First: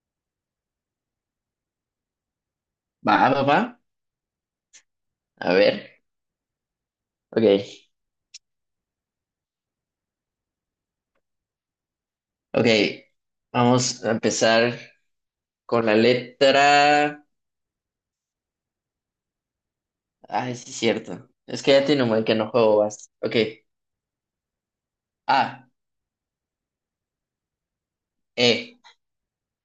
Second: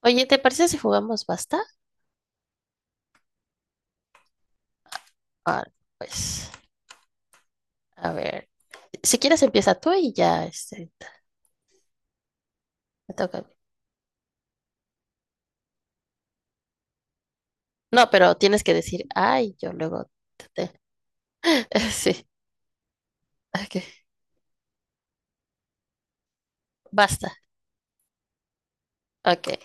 Oye, ¿te parece si jugamos basta? Va, va, va. A Ah, ver. pues, Ok. a ver, si quieres empieza tú y ya, Ok. me toca a mí. Vamos a empezar con la letra. No, pero tienes que decir, ay, yo luego te, Ay, sí, es te- cierto. Es que ya tiene un buen Sí, que no juego basta. Ok. ok, A, basta, E. ok.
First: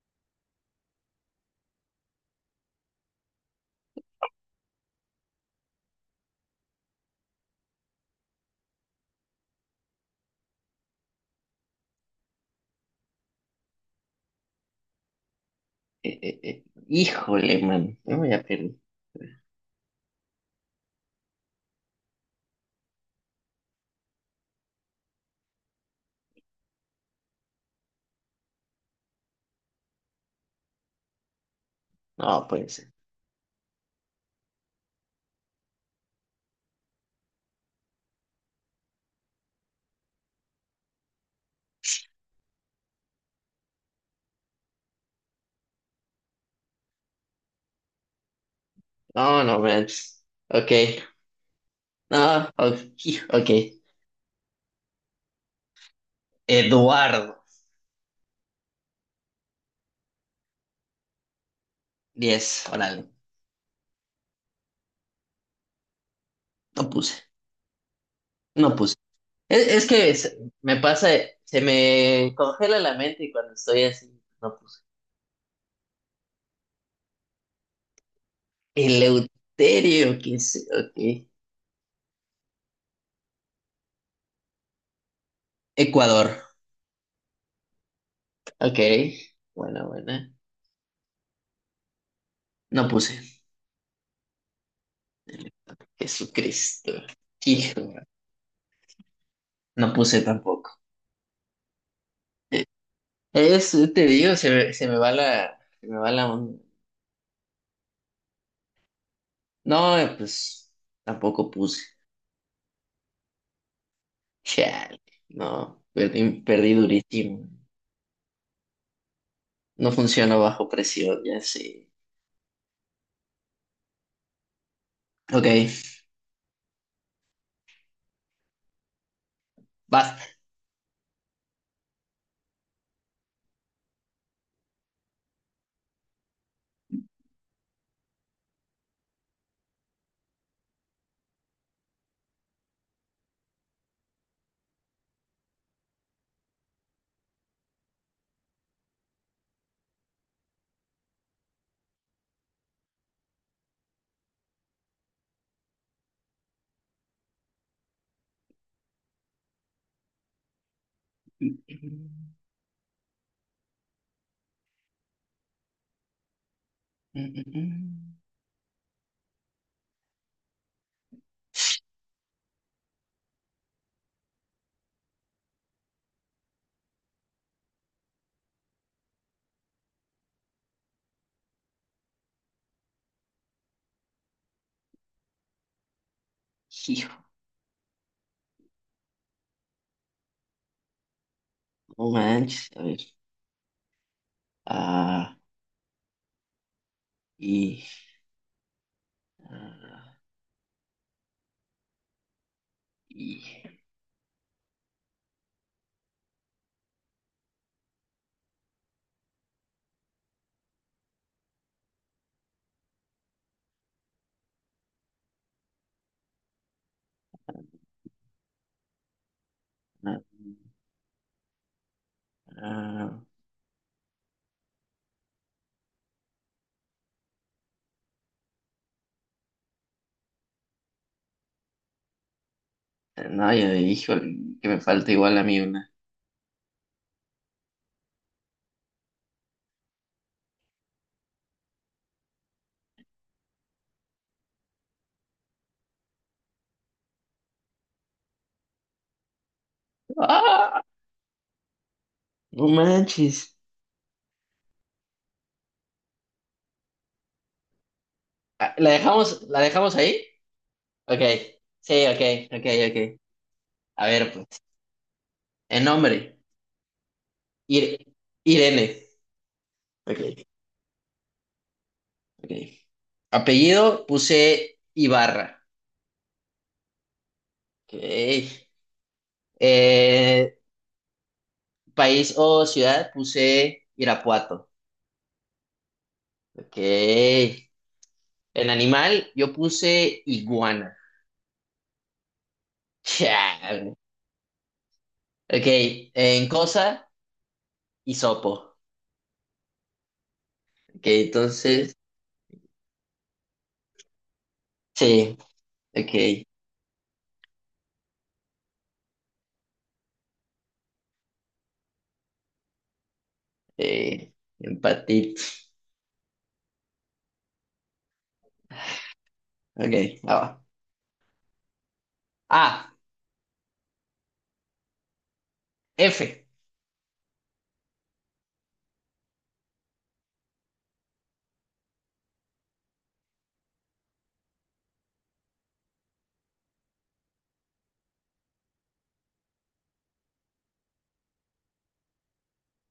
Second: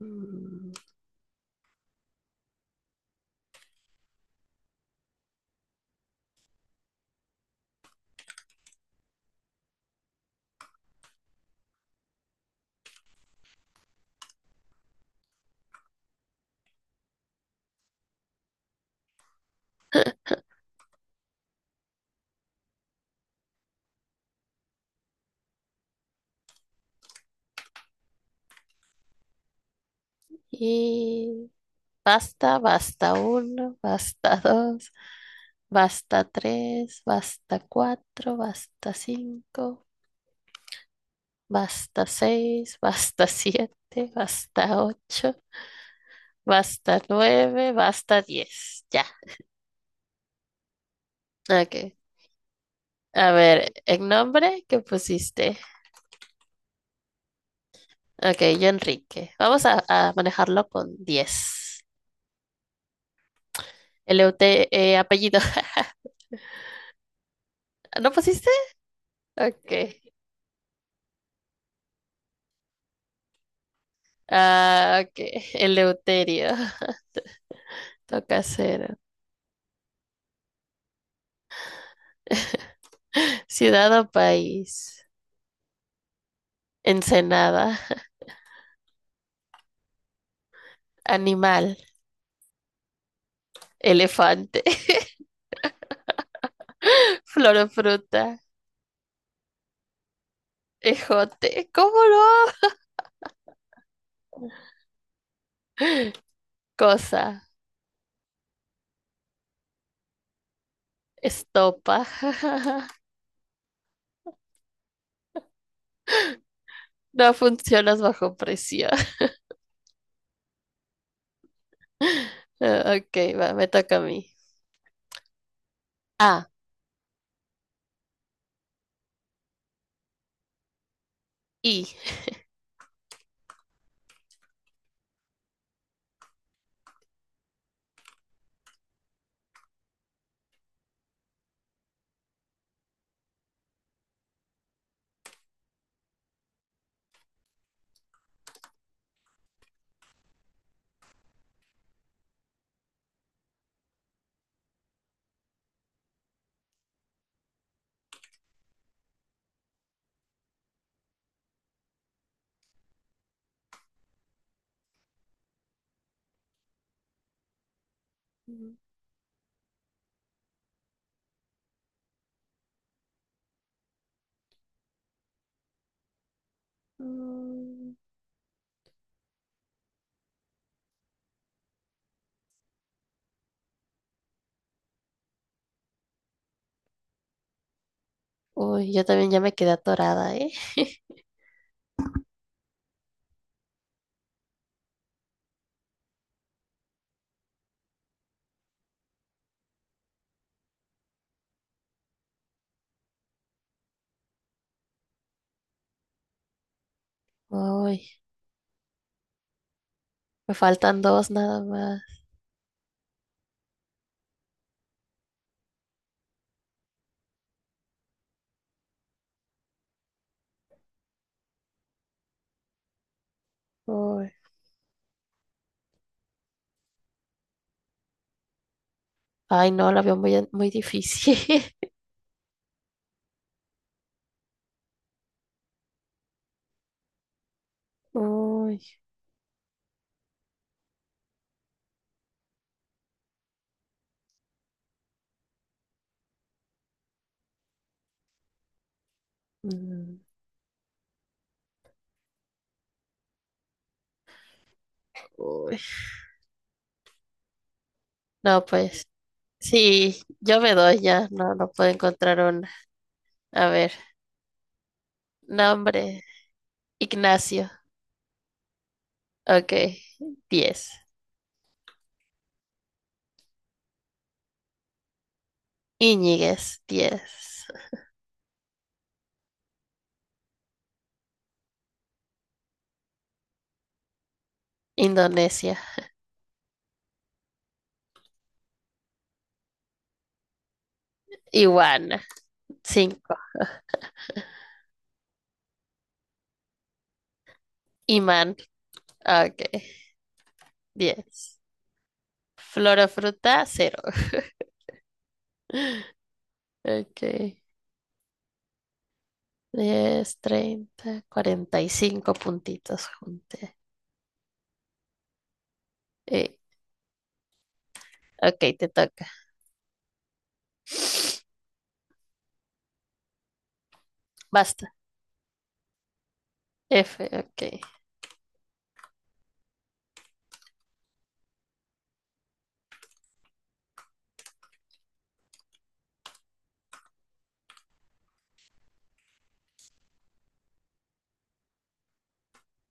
Mm, Eh, eh, eh. Híjole, man. No, ya perdí. y No, basta, puede ser. basta uno, basta dos, basta tres, basta cuatro, basta cinco, basta seis, basta siete, basta ocho, basta nueve, basta diez. No, no, man. Ok. Ok. No, ok. A Ok. ver, el nombre que pusiste. Eduardo. Ok, yo Enrique. Vamos a manejarlo con 10. 10. Órale. El apellido. No puse. ¿No pusiste? No puse. Es, Ok. es que me pasa, se me congela la mente y cuando estoy así. No puse. Ah, ok. Eleuterio. Toca 0. Eleuterio, que es, ok. Ciudad o país. Ecuador, Ensenada. ok. Buena, buena. Animal. No puse. Elefante. Jesucristo. Flor o Hijo, fruta. no puse tampoco. Ejote. ¿Cómo Eh, no? Es, te digo, se me va la on-. Cosa. No, pues tampoco puse. Estopa. Chale, no, perdí, perdí No durísimo. funcionas bajo presión. No funciona bajo presión, ya sé. Ah, ok, va, me toca a mí. Ok, Ah, basta. y. Mm, Hijo, uy, yo también ya me quedé atorada, ¿eh? no manches, a ver. Ah. Y, ah, y, Uy, me faltan dos nada más. ah, Uy. Ay, no, la veo muy, muy difícil. No, yo dijo que me falta igual a mí una. Uy. Mm, ¡Ah! No manches. uy. No, Ah, ¿La pues. dejamos, la dejamos Sí, ahí? yo me doy Ok. ya. No, no puedo Sí, encontrar ok, ok, una. ok. A ver, A ver, pues. El nombre. nombre. Ignacio. Ir- Irene. Ok, Ok, 10. ok. Apellido puse Ibarra. Iñiguez, 10. Ok. Eh, País o ciudad puse Irapuato. Indonesia. Ok. En animal yo puse iguana. Iguana, 5. Chan. Ok, en cosa, Imán, hisopo. ok, Ok, 10. entonces, Flor o fruta, 0. sí, ok. Ok, 10, 30, 45 puntitos junté. Eh, Empatito. Eh, ok, te toca. Ok, va. Ah, Basta. F. F, ok.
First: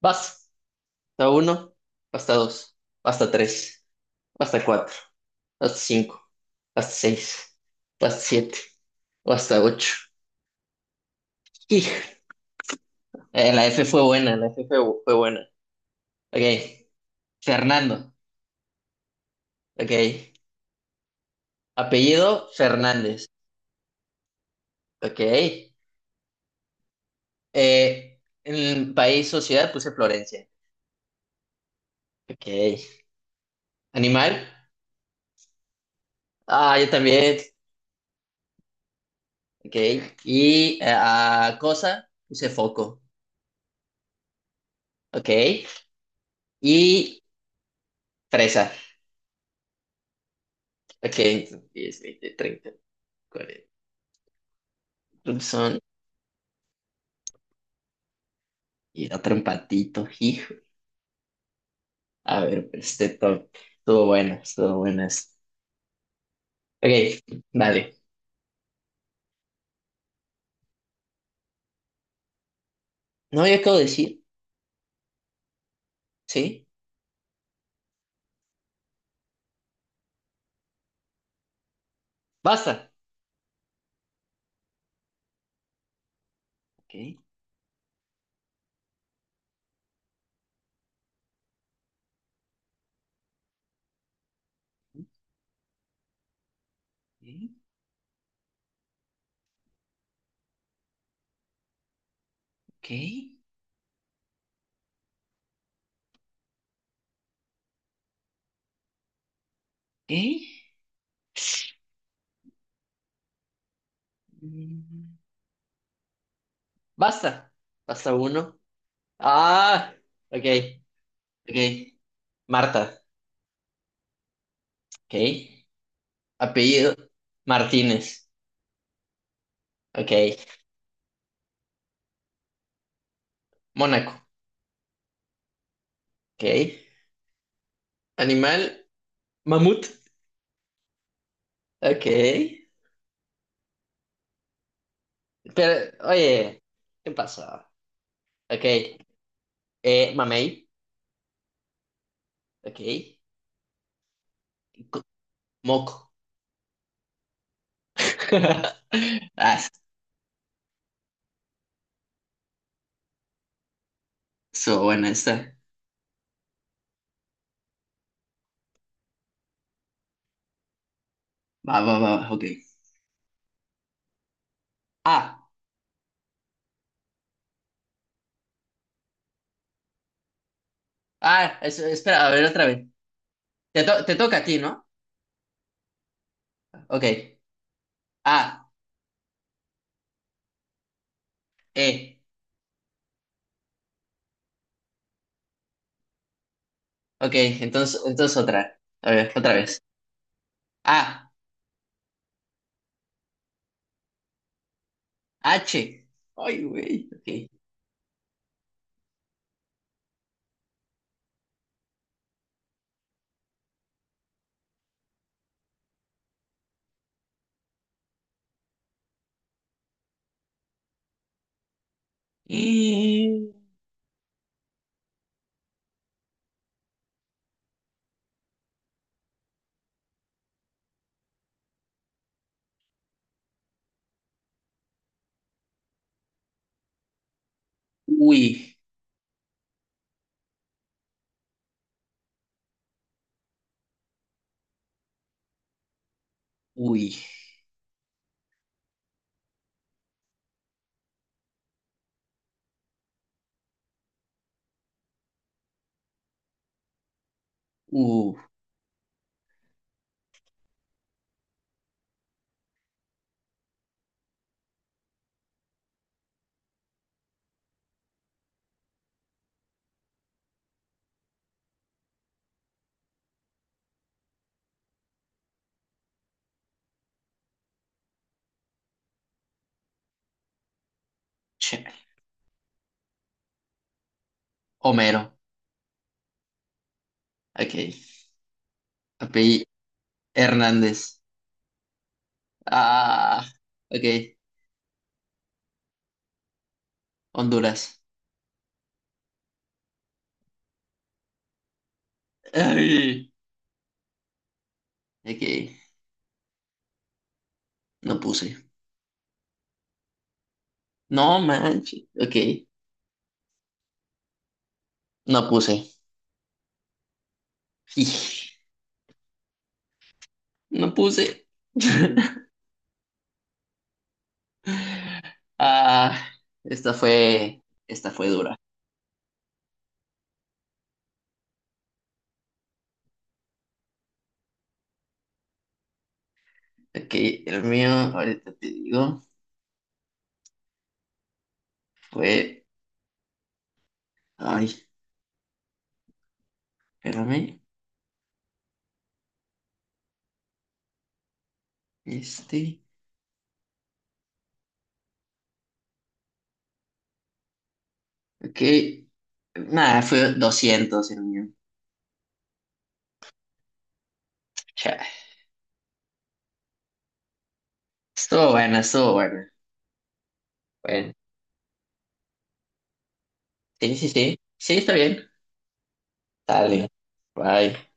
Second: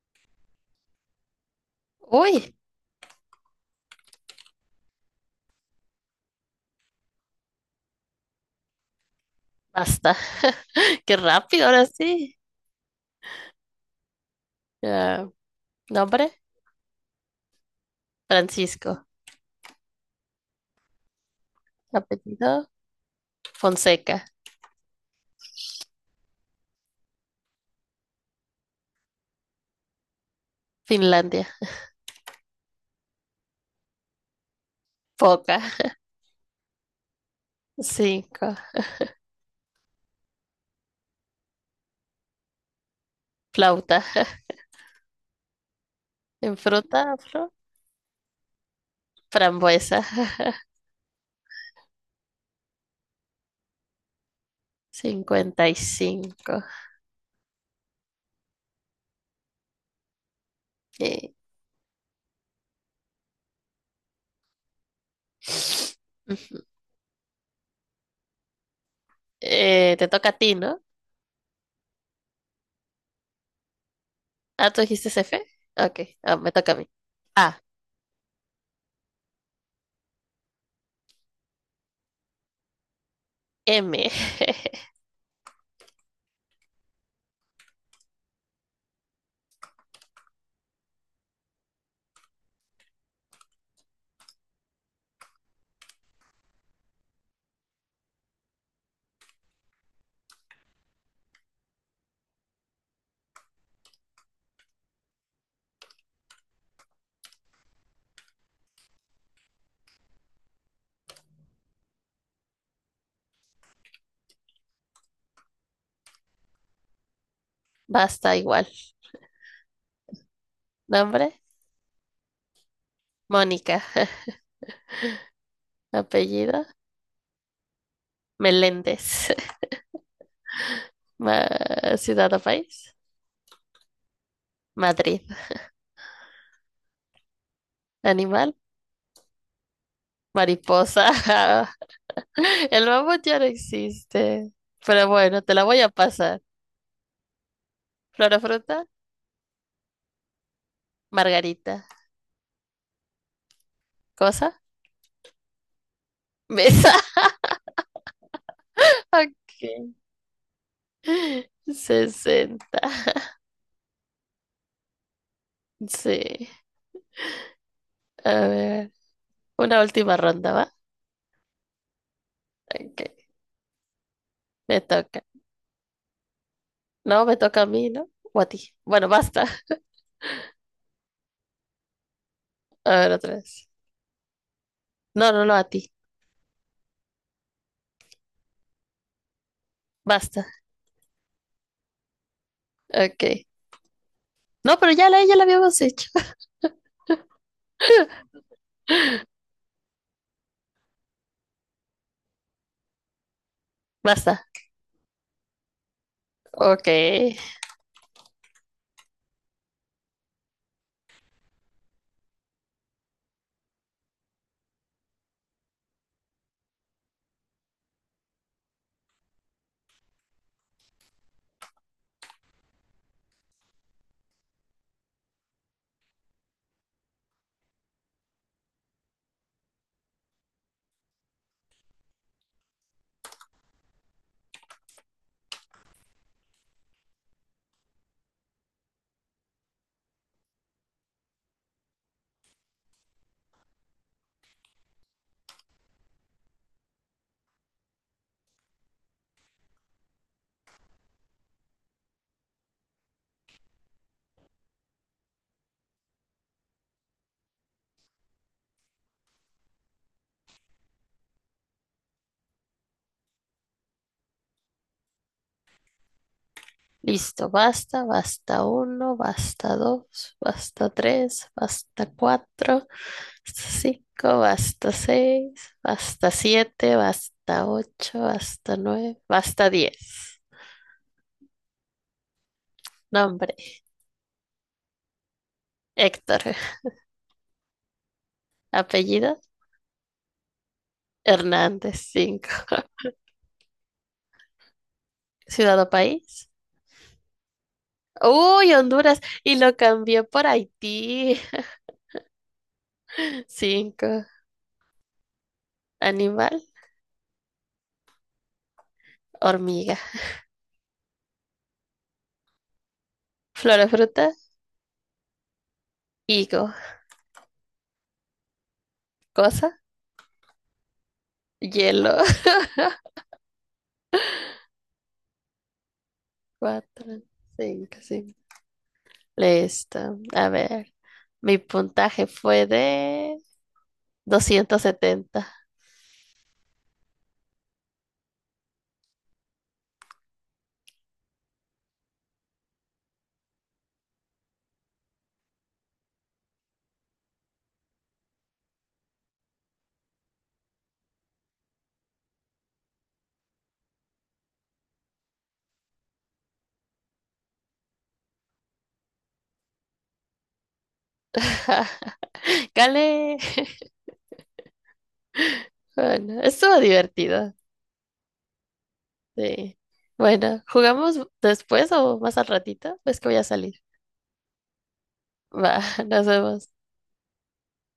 Vas. Hasta uno, hasta Uy, dos, hasta tres, hasta cuatro, hasta cinco, hasta seis, hasta siete, o hasta ocho. basta. Qué rápido, ahora Hij. sí. La F fue buena, la F fue Ah, buena. nombre, Ok, Fernando. Francisco. Ok, apellido Apellido, Fernández. Fonseca. Ok. En el país, sociedad, puse Florencia. Finlandia. Ok. Animal. Foca. Ah, yo también. 5. Ok. Y cosa, puse foco. Flauta. Ok. En fruta, Y flor, fresa. frambuesa. Ok. Entonces, 10, 20, 30, 40. Son. 55. Y otro empatito, hijo. Eh, A ver, pues, este top. Estuvo bueno, estuvo buenas. ujú. Ok, dale. Te toca a ti, ¿no? No, yo acabo de decir. Ah, ¿tú dijiste F? Ok, me Sí. toca a mí. A, Basta. M. Ok. Ok. Ok. Ok. Mm. Basta. Basta Basta uno. igual. Ah, ok, Nombre, ok. Marta, Mónica. ok. Apellido, Apellido, Martínez, Meléndez. ok. Ciudad o país, Mónaco, Madrid. ok. Animal, Animal, mamut, mariposa. ok. El mamut ya no existe. Pero bueno, te la voy a Pero, pasar. oye, ¿qué pasa? Flor o Ok. fruta, Mamey, margarita. ok. Cosa, Co- Moco. mesa. Ah, Ok. 60. so buena está. Sí. A ver, una última ronda, ¿va? Va, va, va, va, ok. Ok, me toca. Ah, No, me toca a mí, ¿no? O a ti. Bueno, basta. Eso espera, a ver otra vez. A ver, otra vez. Te toca a ti, ¿no? No, no, no, a ti. Ok. Ah, Basta. eh. Ok. No, pero ya la habíamos hecho. Ok, entonces otra. A ver, otra vez. A, Basta. H. Ay, Ok. güey. Ok. Y... Uy, uy, uh, Listo. Basta, basta uno, basta dos, basta tres, basta cuatro, basta cinco, basta seis, basta siete, basta ocho, basta nueve, basta diez. che. Nombre, Homero. Héctor. Ok. Apellido, Apellido Hernández. Hernández, 5. Ah, ok. Ciudad o país. Honduras. Uy, Honduras. Y lo cambió por Haití. Ay, 5. ok. Animal, No puse. hormiga. No manches. Ok. Flora, fruta, No puse. higo. Ij, Cosa, No puse. hielo. Ah, esta Cuatro, fue, cinco, esta fue cinco. dura. Listo. A ver. Mi puntaje fue de 270. Ok, el mío, ahorita te digo, fue. Ay, espérame. Este. Ok. Nada, fue 200 el mío. Gale. Chale. Bueno, estuvo divertido. Estuvo buena, estuvo buena. Sí. Bueno, Bueno, ¿jugamos después o más al ratito? Es que voy a salir. sí, sí, sí. Sí, está bien. Va, nos vemos. Dale. Bye.